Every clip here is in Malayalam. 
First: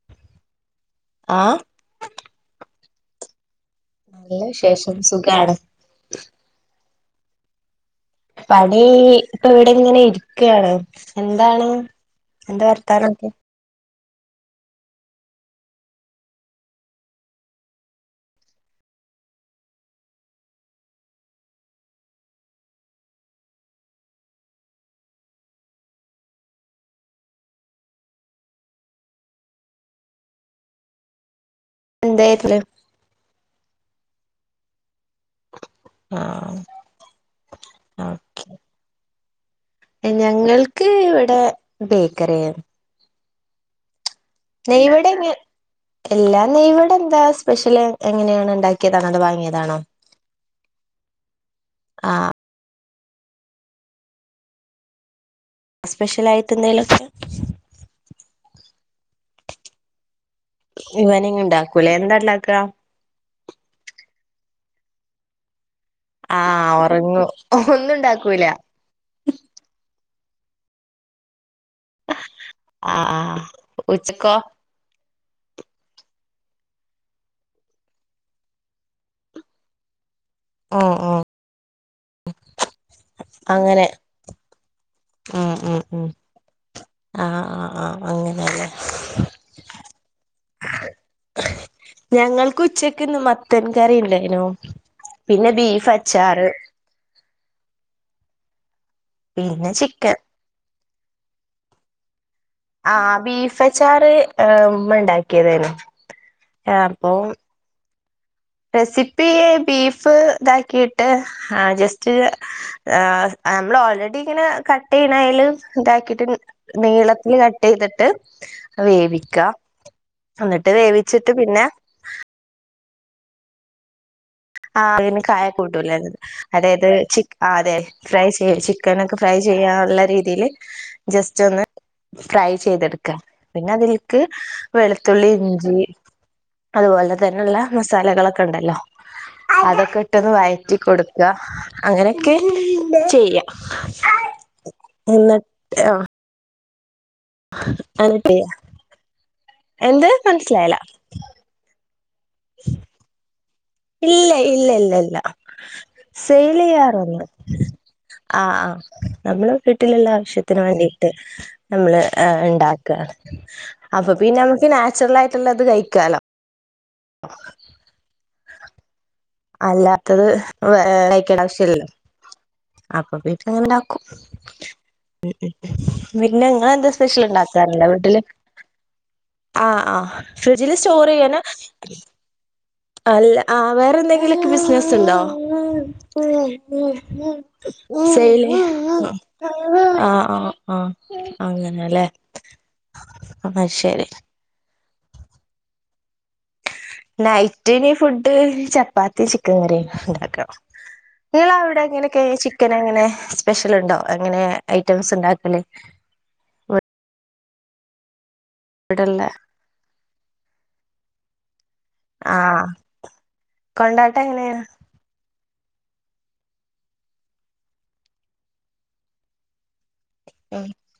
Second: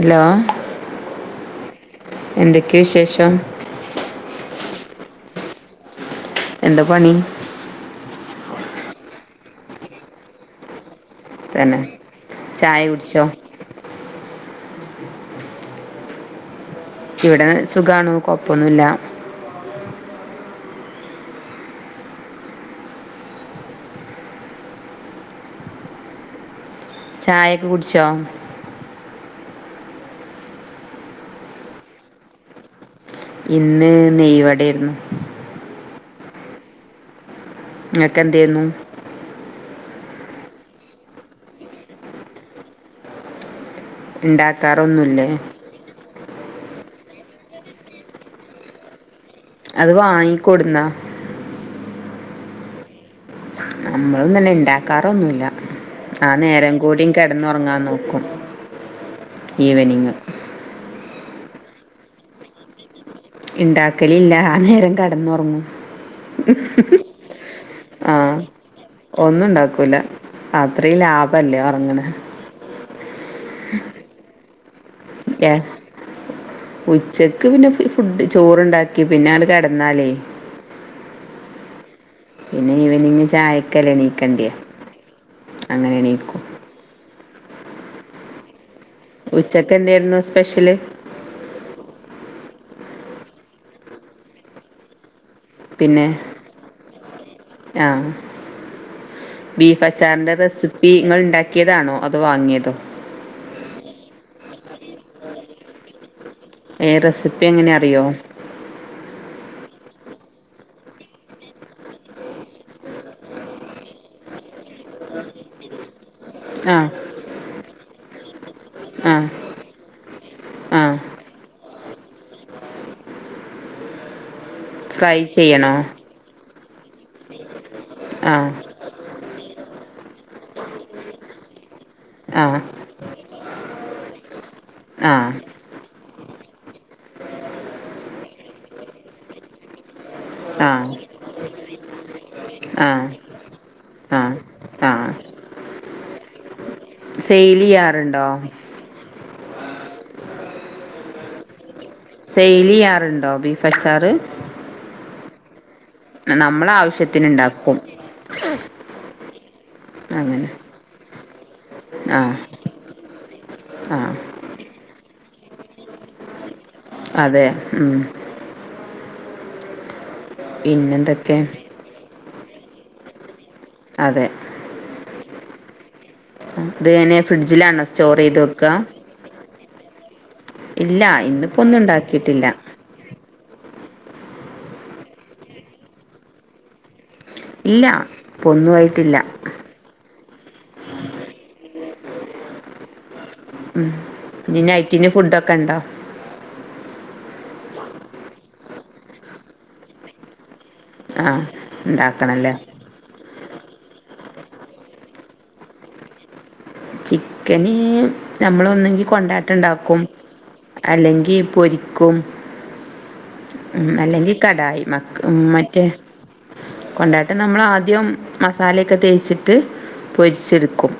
ഹലോ ആഹ് എന്തൊക്കെയ വിശേഷം നല്ല വിശേഷം സുഖാണ് എന്താ പണി പണി ഇപ്പ ഇവിടെ ഇങ്ങനെ ഇരിക്കയാണ് എന്താണ് തന്നെ എന്ത് ചായ കുടിച്ചോ വർത്താനൊക്കെ ഇവിടെ സുഖാണ് കൊഴപ്പൊന്നുമില്ല ചായൊക്കെ കുടിച്ചോ എന്തട്ട ഇന്ന് നെയ്‌വടയേരുന്നു ആഹ നിങ്ങക്ക് എന്തെർന്നു ഞങ്ങൾക്ക് ഇവിടെ ബേക്കറിയ ഉണ്ടാക്കാറൊന്നുല്ലേ എല്ലാം നെയ്‌വട ഇവിടെ എന്താ സ്പെഷ്യൽ എങ്ങനെയാണ് ഉണ്ടാക്കിയതാണത് അത് വാങ്ങിക്കൊടുന്ന ആഹ നമ്മളും തന്നെ ഇണ്ടാക്കാർ ഒന്നുമല്ല സ്പെഷ്യൽ ആ ആയിട്ട് നേരം എന്തേലൊക്കെ കൂടിയും കിടന്നുറങ്ങാൻ നോക്കും ഈവനിങ് ഈവെനിംഗ് ഇങ്ങണ്ടാക്കുംലെ എന്താ ഇണ്ടാക്ക ഇണ്ടാക്കല് ഇല്ല ആ നേരം കെടന്ന് ഉറങ്ങും ആഹ ഉറങ്ങു ഒന്നും ആ ഉണ്ടാക്കൂല ഒന്നും ഉണ്ടാക്കൂല അത്രയും ലാഭല്ലേ ഉറങ്ങണ ആഹ ആ ഉച്ചക്കോ ഏഹ ഉച്ചക്ക് പിന്നെ ഫുഡ് ചോറണ്ടാക്കി പിന്നെ അത് കിടന്നാലേ ഓ ആഓ പിന്നെ ഈവെനിംഗ് അങ്ങനെ ചായക്കല്ല എണീക്കണ്ടേയ് ഉം ഉം അങ്ങനെ ഉം എണീക്കും ആഹ് ആഹ് ആഹ് അങ്ങനെയല്ലേ ഉച്ചക്ക് എന്തെർന്നു സ്പെഷ്യല് ഞങ്ങൾക്ക് ഉച്ചക്ക് ഇന്ന് മത്തൻ കറിണ്ടേനു പിന്നെ ബീഫ് പിന്നെ അച്ചാറ് ആ പിന്നെ ബീഫ് ചിക്കൻ അച്ചാറിന്റെ റെസിപ്പി ഇങ്ങൾ ഉണ്ടാക്കിയതാണോ അതോ വാങ്ങിയതോ ആ ബീഫ് അച്ചാറ് ഉമ്മ ഉണ്ടാക്കിയതെർന്നു ഏ റെസിപ്പി എങ്ങനെ അറിയോ റെസിപ്പി ബീഫ് ഇതാക്കിട്ട് ആ ജസ്റ്റ് ആ നമ്മള് ഓൾറെഡി ഇങ്ങനെ കട്ട് ചെയ്യണാലും ഇതാക്കിട്ട് ആ നീളത്തില്ൽ കട്ട് ചെയ്തിട്ട് ആ വേവിക്ക എന്നിട്ട് ആ വേവിച്ചിട്ട് പിന്നെ ആ ഫ്രൈ അതിന് കായ ചെയ്യണോ കൂട്ടൂലത് അതായത് അതെ ഫ്രൈ ആ ചെയ്യ ചിക്കനൊക്കെ ഫ്രൈ ചെയ്യാനുള്ള രീതീല് ജസ്റ്റ് ഒന്ന് ആ ഫ്രൈ ചെയ്തെടക്ക പിന്നെ അതിലേക്ക് ആ വെളുത്തുള്ളി ഇഞ്ചി അതുപോല തന്നെള്ള മസാലകളൊക്കെ ഇണ്ടല്ലോ. [inaudible] അതൊക്കെ ഇട്ടത് ആ വഴറ്റി കൊട്ക്ക അങ്ങനെയൊക്കെ ആ ചെയ്യാ ആ ആ എന്നിട്ട് ആ സെയിലിയാറുണ്ടോ? എന്ത് മനസ്സിലായില? സെയിലിയാരുണ്ടോ ബിഫ് ഇല്ല ഇല്ല ഇല്ലില്ല നമ്മളെ സയിലിയാർ ഒന്ന് ആവശ്യത്തിന് ഉണ്ടാക്കും ആ ആഹ നമ്മള് വീട്ടിലുള്ള അങ്ങനെ ആവശ്യത്തിന് വേണ്ടി നമ്മള് ആ ഇൻണ്ടാക്കാണ് ആ അപ്പൊ പിന്നെ നമ്മക്ക് നാച്ചുറലായിട്ടള്ളത് കഴിക്കാലോ. അതെ മം. അല്ലാത്തത് വേ പിന്നെന്തൊക്കെ കഴക്കണ്ട ആവശ്യല്ലല്ലോ അപ്പൊപി അങ്ങനെണ്ടാക്കും. അതെ പിന്നെ ഇങ്ങളെ ഇത് എന്താ എങ്ങനെ സ്പെഷ്യൽ ഫ്രിഡ്ജിലാണോ ഇൻണ്ടാക്കാറില്ല സ്റ്റോർ വീട്ടില് ചെയ്ത് വെക്കുക ആ ആഹ്‌ ഫ്രിഡ്ജില് ഇല്ല സ്റ്റോർ ചെയ്യാന ഇന്നിപ്പോ ഒന്നും ഉണ്ടാക്കിയിട്ടില്ല അല്ല ആ വേറെ എന്തെങ്കിലൊക്കെ ബിസിനസ് ഉണ്ടോ? ഇല്ല ഇപ്പൊ സെയില് ഒന്നും ആഹ്. ആയിട്ടില്ല ആഹ്‌ ആഹ്‌ അങ്ങനെല്ലേ ആഹ ശരി. ഇന് ഫുഡൊക്കെ എന്താ? നൈറ്റ്ന് ഫുഡ് ചപ്പാത്തി ചിക്കൻകറിം ഉണ്ടാക്കണം. ആ നിങ്ങളവിടെ ഇങ്ങനെക്കേ ഉണ്ടാക്കണല്ലേ ചിക്കൻ എങ്ങനെ? സ്പെഷ്യൽ ഇണ്ടോ എങ്ങനെ ഐറ്റംസ് ഇണ്ടാക്കല്? ക്കന്. നമ്മളൊന്നങ്കി വീട്ടിലുള്ള കൊണ്ടാട്ടം ഇണ്ടാക്കും അല്ലെങ്കി പൊരിക്കും. ആഹ് മം കൊണ്ടാട്ടം അല്ലെങ്കി എങ്ങനെയാ കടായി മക്ര മം മ റ്റേ കൊണ്ടാട്ടം നമ്മളാ ആദ്യം മസാലയൊക്കെ തേച്ചിട്ട് ഉം പൊരിച്ചിടക്കും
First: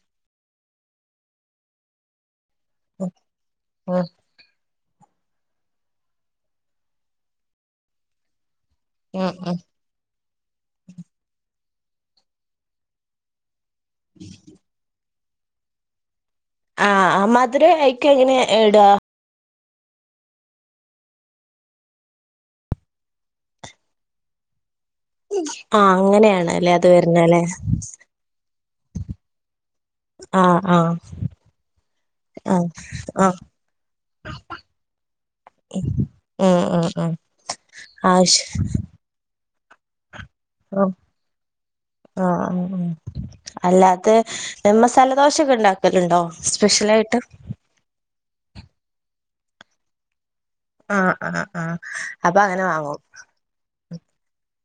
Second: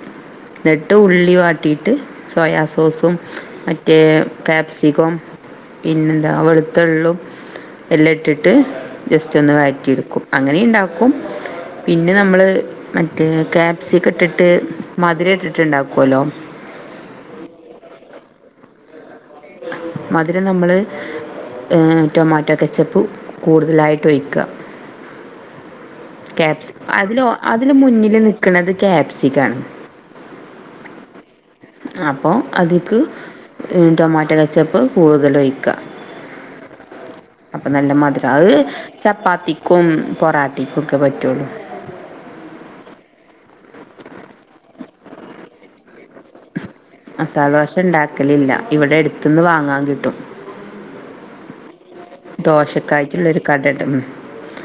ഇന്നിട്ട് ഉള്ളി വാട്ടീട്ട് സോയാ ഉം സോസും മറ്റേ കാപ് സിക്കം പിന്നെ എന്താ വെളിത്തള്ളും എല്ലം ഇട്ട് ട്ട് ഉം ജസ്റ്റ്‌ ഉം ഒന്ന് വയറ്റി എടക്കും അങ്ങനിം ഇണ്ടാക്കും പിന്നെ നമ്മള് മറ്റേ ക്യാപ്‌സിക്കം ഇട്ടിട്ട് മധിരം ഇട്ടിട്ട്ൻണ്ടാക്കോല്ലോ. ആ ആഹ്‌ മധുരം ഐക്ക്‌ എങ്ങനെ ഇട? മധുരം നമ്മള് ഏഹ് ടൊമാറ്റോ കച്ചപ്പു കൂടുതലായിട്ട് ഒഴിക്ക. ആഹ് അങ്ങനെയാണല്ലേ കാപ്സിക് അത് അതിലോ വരുന്നല്ലേ അതില് മുന്നില് നിക്കണത് ക്യാപ്സികാണ്. ആഹ്‌ ആ. അപ്പൊ അതിക്ക് ടൊമാറ്റൊ കച്ചപ്പ് കൂടുതലൊഴിക്ക. മം മം മം. അപ്പ നല്ല മധുര അത് ചപ്പാത്തിക്കും പൊറാട്ടിക്കൊക്കെ പറ്റൊള്ളൂ. അല്ലാത്ത മസാലദോശൊക്കെ ഇണ്ടാക്കലണ്ടോ? മസാലദോശ ഇണ്ടാക്കലില്ല ഇവിടെ എടത്തിന്ന് വാങ്ങാൻ കിട്ടും. ആഹ്‌ ആഹ്‌ ആഹ്‌ ദോശക്കായിട്ടിള്ളൊരു കട ഇണ്ട് മം.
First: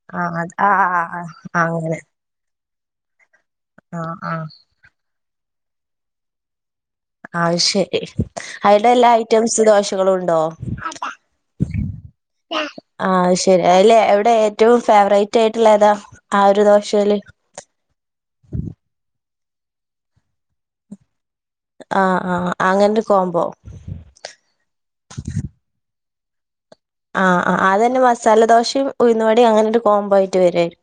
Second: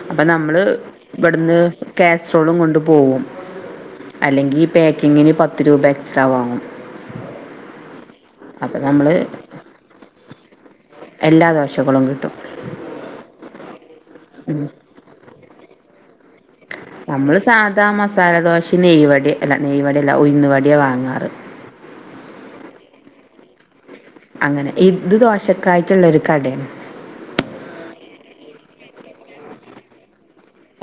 അപ്പം ആഹ് അത് നമ്മള് ആഹ് ആഹ് ഇവടന്ന് ആഹ് അങ്ങനെ കാസ്രോളും കൊണ്ട് പോവും ആഹ് ആഹ് അല്ലെങ്കി ഈ പേക്കിങ്ങിന് പത്ത് രൂപ എക്സ്ട്രാ വാങ്ങും. അയ്ശരി അപ്പം അയില് നമ്മൾ എല്ലാ ഐറ്റംസ് ദോശകളും ഉണ്ടോ? എല്ലാ ദോശകളും കിട്ടും. രി [unintelligible] അയിലെ അവിടെ ഏറ്റവും ഫേവറേറ്റ് ആയിട്ടുള്ള ഏതാ? ആ ഒരു ദോഷ നമ്മള് സാധാ മസാലദോശീം നെയ്യ് വടി അല്ല നെയ് വടെല്ല ഉയുന്ന് വട്യാ വാങ്ങാറ്. ആ ആഹ അങ്ങനൊരു കോമ്പോ അങ്ങനെ ഇതു ദോശക്കായിട്ടുള്ളൊരു കടെണ്. ആ ആ അതെന്നെ മസാലദോശയും ഉയുന്ന് വടയും അങ്ങനൊരു കോമ്പോ ആയി.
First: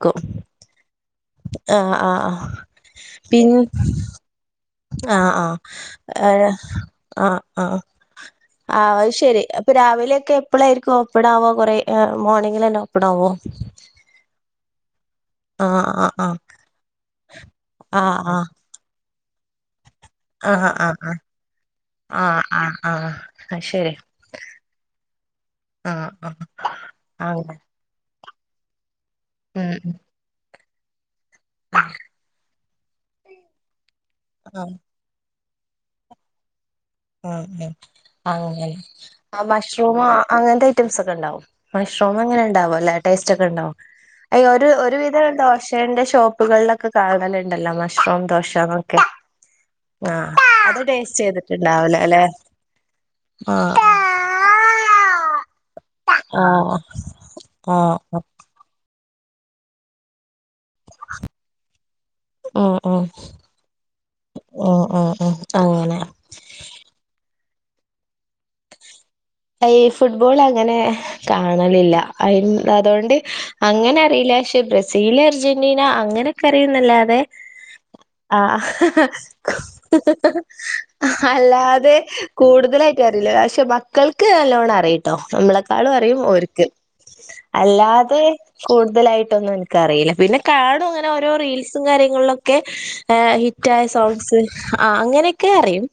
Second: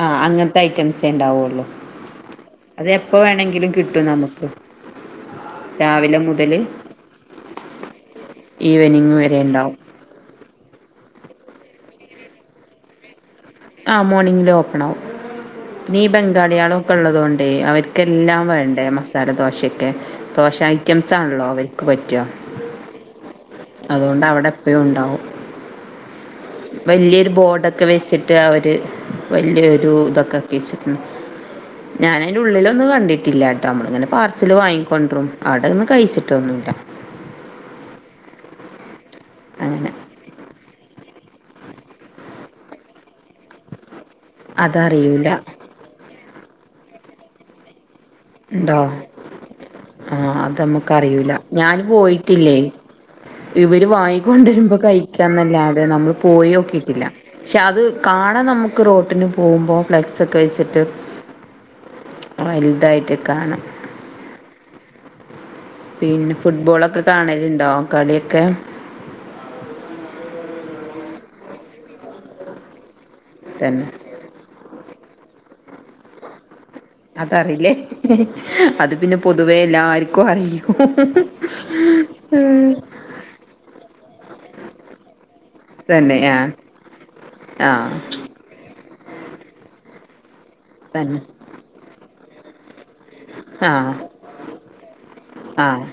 ആ അങ്ങൻത്തെ ഐറ്റംസേ ണ്ടാവൊള്ളു. ആഹ് ആഹ് ആഹ് അത് എപ്പോ വേണെങ്കിലും കിട്ടും നമുക്ക്. ആ ആ രാവിലെ എയ മുതല് [unintelligible] ആ ആ ആ ഈവനിങ് വരെ അത്ശെരി അപ്പൊ ഉണ്ടാവും രാവിലെക്കെ. എപ്പ്ളായിരിക്കും ഓപ്പാണാവ കൊറെ അ് മോർണിങ്ങിലെന്നെ ഒപ്പണാവോ? ആ മോർണിംഗില് ഓപ്പണാവും. ആഹ് നീ ആഹ് ബംഗാളിയാളൊക്ക ള്ളതോണ്ടേ ആഹ് അവർക്ക്ല്ലാം വേണ്ടേ മസാല ദോശെ ദോശ ആഹ് ആഹ് ആഹ് ഐറ്റംസാണല്ലോ അവർക്ക് ആഹ് പറ്റാ. ആഹ് ആഹ് ആഹ് അത് അതോണ്ട് അവടെ പ്പേം ഉണ്ടാവും. ആ ആ വല്ല്യരു ബോർഡൊക്കെ വെച്ചിട്ട് അവര് ഉം വലിയൊരു ഉം തൊക്കെക്കാക്കി വെച്ചിക്ക്ണ്. ആഹ് ഞാൻ അയിന്റെ ഉള്ളിലൊന്നും കണ്ടിട്ടില്ലാട്ടോ മ്മള് ങ്ങനെ പാർസല് വാങ്ങിക്കൊണ്ട്‌റും. അവ്ടെന്ന് കഴിച്ചിട്ടൊന്നൂല്ല. ം ംഅങ്ങനെ അ അങ്ങനെ മഷ്റൂമ അങ്ങനത്തെ അയ് ഐറ്റംസൊക്കെണ്ടാവും മഷ്റൂമെങ്ങനെ ണ്ടാവോല്ലെ ടേസ്റ്റോക്കെണ്ടോ? അയ് ഒരു അതറിയൂല ഒരുവിധം ദോശന്റെ ഷോപ്പുകളിലൊക്കെ കാണാലുണ്ടല്ലോ മ ശ്റും ഉണ്ടോ ദോശാന്നൊക്കെ ആ അത് ടേസ്റ്റ് ചെയ്തിട്ട് ഞാന് പോയിട്ടില്ലേ. ആഹ് ഇവര് വാങ്ങിക്കൊഹ്ണ്ടരുമ്പോ കഴിക്കാന്നല്ലാതെ നമ്മള് ആഹ് പോയോകീട്ടില്ല. പക്ഷെ അത് ആഹ് ക ആണ് നമുക്ക് റോട്ടിന് പോകുമ്പോ ഫ്ലക്സൊക്ക വെച്ചിട്ട് വലുതായിട്ട്. കാണാം ഒ ഒ ഒ പിന്നെ ഫുട്ബോളൊക്കെ കാണല്ണ്ടോ? കളിയൊക്കെ? അയീ ഫുട്ബോളങ്ങനെ കാണലില്ല അയ് അതോണ്ട്. തന്നെ അങ്ങനെ അറീല്ല ക്ഷെ ബ്രസീൽ അർജന്റി ന്റീന അങ്ങനൊക്കെ അറിയുന്നല്ലാതെ അതറിയില്ലേ ആ അത് ഹ്ഹ പിന്നെ പൊതുവേ എല്ലാർക്കും ഹ്ഹ്ഹ് അറിയും അ്ഹ അല്ലാതെ കൂടുതലായിട്ട് അറീല്ല. പക്ഷെ മക്കൾക്ക് നല്ലോണം അറിയുട്ടോ നമ്മളെക്കാളും തന്നെ അറിയും ആ ഓൽക്ക് ആ അല്ലാതെ കൂട് ട്തലായിട്ടൊന്നും ഇൻക്ക്റീല്ല പിന്നെ കാണും ങ്ങനെ തന്നെ ഓരോ റീൽസും കാര്യങ്ങളിലൊക്കെ. ആ ആ ഹിറ്റായ സോങ്സ് ആ അങ്ങനെയൊക്കെ ആ അറിയും.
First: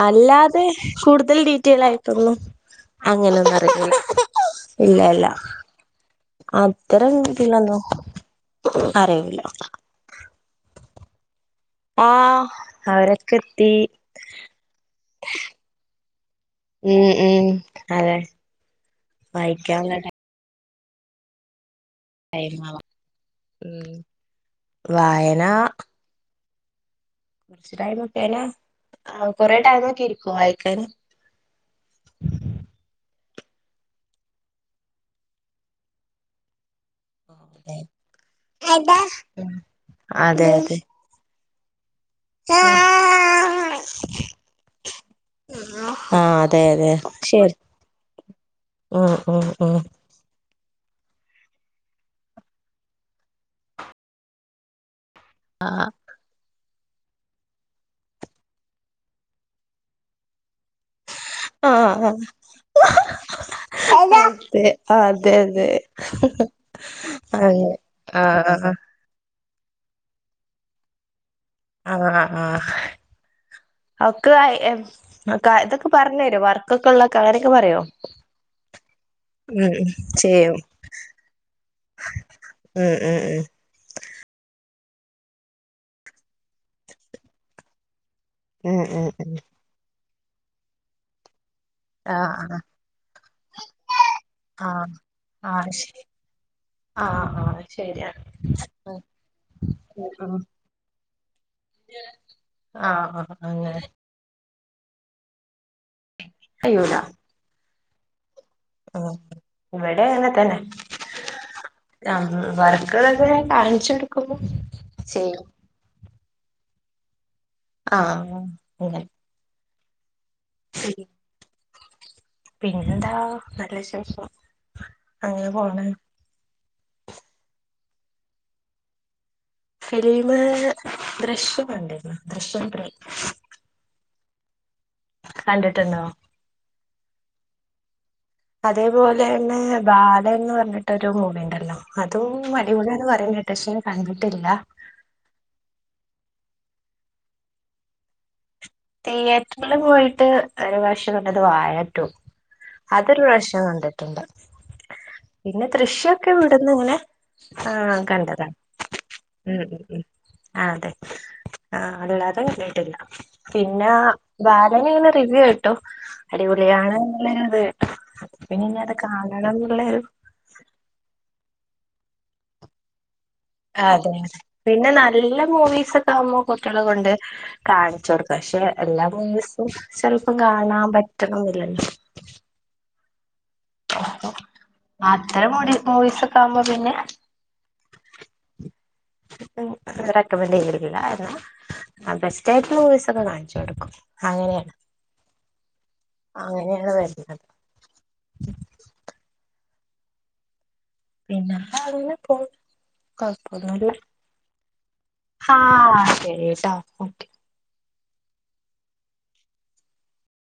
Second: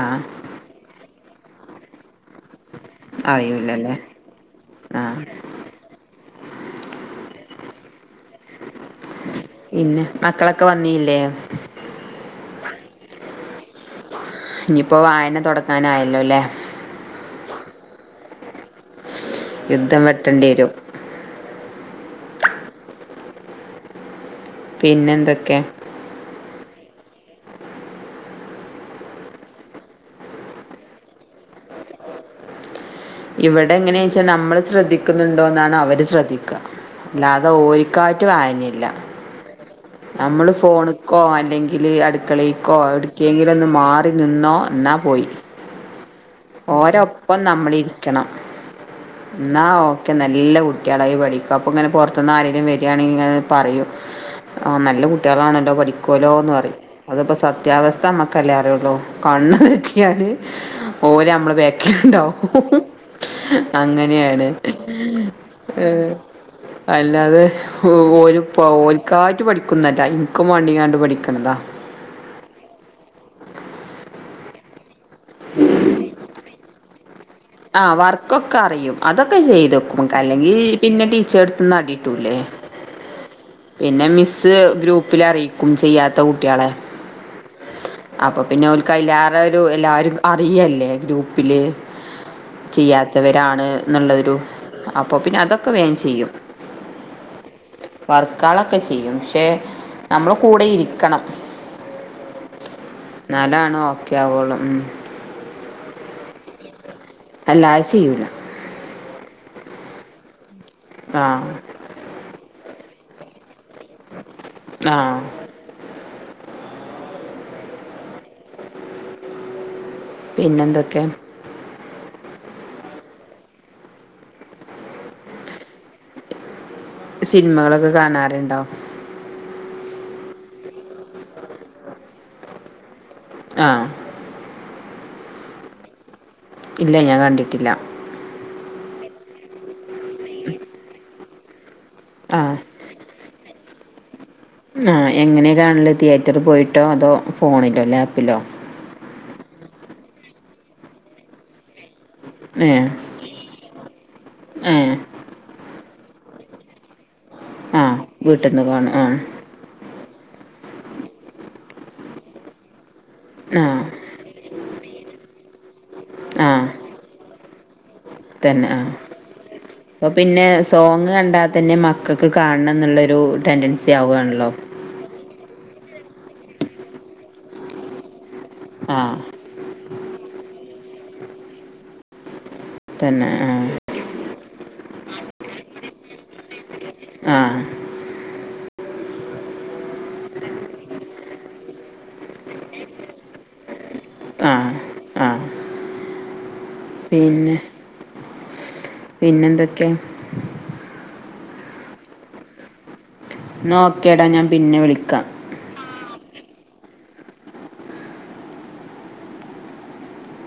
ആ അല്ലാതെ കൂടുതൽ ഡീറ്റെയിലായി ട്ടൊന്നും അങ്ങനൊന്നും അറിയില്ല അറിയൂലല്ലേ [unintelligible] ഇല്ല ആഹ് ല്ല അത്രരം [unintelligible] ഇതേലൊന്നും. പിന്നെ മക്കളൊക്കെ വന്നീല്ലേ? ആ അവരൊക്കെ എത്തീ. ആയല്ലോ ലെ. ം ംഅതെ യുദ്ധം വെട്ടേണ്ടിരും. ഉം പിന്നെ വായനാ എന്തൊക്കെ കൊറച്ച് ടൈമോക്കേനെ ആ കൊറെ ടൈമൊക്കെ ഇരിക്കോ വായിക്കാന്? [unintelligible] ഇവിടെ ങ്ങനെൺച്ചാ നമ്മൾ ശ്രദ്ധിക്കുന്നുണ്ടോ ന്നാണ് അവര് ശ്രദ്ധിക്കാ. ല്ലാതെ ഓൽക്കായിട്റ്റ് വായനീല്ല. അതെ നമ്മള് അതെ ഫോണിക്കോ അല്ലെങ്കി ആ അടുക്കളീക്കോ എടുക്കെങ്കിലോന്ന് മാറി നിന്നോ ന്നാ പോയി. അതെ അതെ ഓരോപ്പം ശരി നമ്മളിരിക്കണം. ഉം ഉം ന്നാ ഉം ഓക്കെ നല്ല കുട്ളായിപഠിക്കും അപ്പൊ ങ്ങനെ പൊറത്ത്ന്നാരേലും വേരാണെങ്കിങ്ങനെ പറയും ആ നല്ല കു ആ കുട്യാളാണല്ലോ പഠി അത്പ്പോ സത്യാവസ്ഥ നമ്മക്കല്ലേ അറ്യോള്ളു. ഓല് നമ്മളെബക്കില്ഹ്ണ്ടാവുംഹ്ഹും അതെ അങ്ങനെയാണ്. അതെ അതെ അല്ലാതെ അങ്ങനെ ആ ഒരു [unintelligible] പഠിക്ക ഇൻക്കും വാണ്ടിക്കാണ്ട് പഠിക്കണത ആ. ആ [unintelligible] അ. ഇതൊക്കെ പറഞ്ഞു തരും. വർക്കൊക്കള്ള ആ വർക്കൊക്കെ അറിയും. അതൊക്കെ ഉം ചെയ്തെക്കും. ചെയ്യും അല്ലെങ്കിൽ പിന്നെ ടീച്ചർ എടുത്തന്ന് അടിട്ടൂലെ. ഉം ഉം ഉം. പിന്നെ മിസ് ഗ്രൂപ്പിൽ അറിയിക്കും ചെയ്യാത്ത കുട്ട്യേളെ. അപ്പൊ പിന്നെ ഉം ഉം ഓല്ക്ക് ഉം ഉം അയിലേറെ ഒരു, എല്ലാരും അറിയല്ലേ ഗ്രൂപ്പില്. ആഹ [unintelligible] ഇവരാണ് എന്നുള്ളരു, അപ്പൊ പിന്നെ ആ അതൊക്കെ ശരി വേഗം ചെയ്യും. ആഹ് ആഹ് ശരിയാണ് ക്കളൊക്കെ ചെയ്യും, പക്ഷെ നമ്മൾ കൂടെ ഇരിക്കണം. ഇെ [unintelligible] ന്നാൽ ആണ് ഒകെ ആവുള്ളു. കയ്യൂല. [unintelligible] ഇവിടെ അങ്ങനെ തന്നെ ആഹ് ആഹ് [unintelligible] [inaudible] ആ. അങ്ങനെ. പിന്നെന്തൊക്കെ? പിന്നെന്താ നല്ല വിശേഷം അങ്ങനെ പോണ്. സിനിമകളൊക്കെ കാണാറുണ്ടോ? ഫിലിമ ദൃശ്യം കണ്ടിരുന്നു. ദൃശ്യം ത്രീ. ആ. കണ്ടിട്ടണ്ടോ? ഇല്ല ഞാൻ കണ്ടിട്ടില്ല. അതേപോലെന്നെ ബാലന് ന്ന് പറഞ്ഞിട്ടരു മൂവിണ്ട്. അതും അടിപൊളാന്ന് പറയുന്ന കേ ട്ട പക്ഷെ ഞാൻ കണ്ട് ആ എങ്ങനെയ കാണൽ? തിയേറ്റർ പോയിട്ടോ അതോ ഫോണിലോ ലാപ്പിലോ? തീയേറ്ററിൽ പോയിട്ട് ഒരു പ്രാവശ്യം കണ്ടത് വാഴ ആണ്. ഏഹ് അതൊരു പ്രാവശ്യം കണ്ടിട്ടുണ്ട്. ഏഹ് പിന്നെ ദൃശ്യൊക്കെ ഇവിടെന്നെന്നെ ഏ ആഹ് കണ്ടതാ. വീട്ടിന്ന് കാണും ആഹ് അതെ. ആ, അല്ലാതെ കാര്യായിട്ടില്ല. ആഹ് പിന്നെ ബാലൻ ഇങ്ങനെ റിവ്യൂ കേട്ടു. ആഹ് അടിപൊളിയാണ് ഇന്നിങ്ങനെ കേട്ട്. തന്നെ. അപ്പൊ പിന്നെ സോങ് കണ്ടാ തന്നെ മക്കൾക്ക് കാണണം എന്നുള്ളൊരു ടെൻഡൻസി അതെ. ആവുകയാണല്ലോ പിന്നെ നല്ല മൂവീസ ഒക്കെ ആവുമ്പോ കുട്ടികള കൊണ്ട് കാണിച്ചു കൊടുക്കും, പക്ഷെ എല്ലാ ആഹ് മൂവീസും ചെലപ്പം കാണാൻ പറ്റണംന്നില്ലല്ലോ. തന്നെ ആഹ് പ്പ അത്തരം മൂവീസ് ഒക്കെ ആവുമ്പോ പിന്നെ ആ റെക്കമെന്റ്റ് [unintelligible] ബെസ്റ്റ ആയിട്ട് മൂവീസൊക്കെ കാണിച്ചു കൊടുക്കും. ആ, അങ്ങനെയാണ് ആ. അങ്ങനെയാണ് വരുന്നത് പിന്നെ പിന്നെന്തൊക്കെ? പിന്നെ [unintelligible] എന്നാ കൊഴപ്പൊന്നുല്ല. ഓക്കേടാ ഞാൻ പിന്നെ വിളിക്കാം ശരിട്ടാ ഓക്കെ.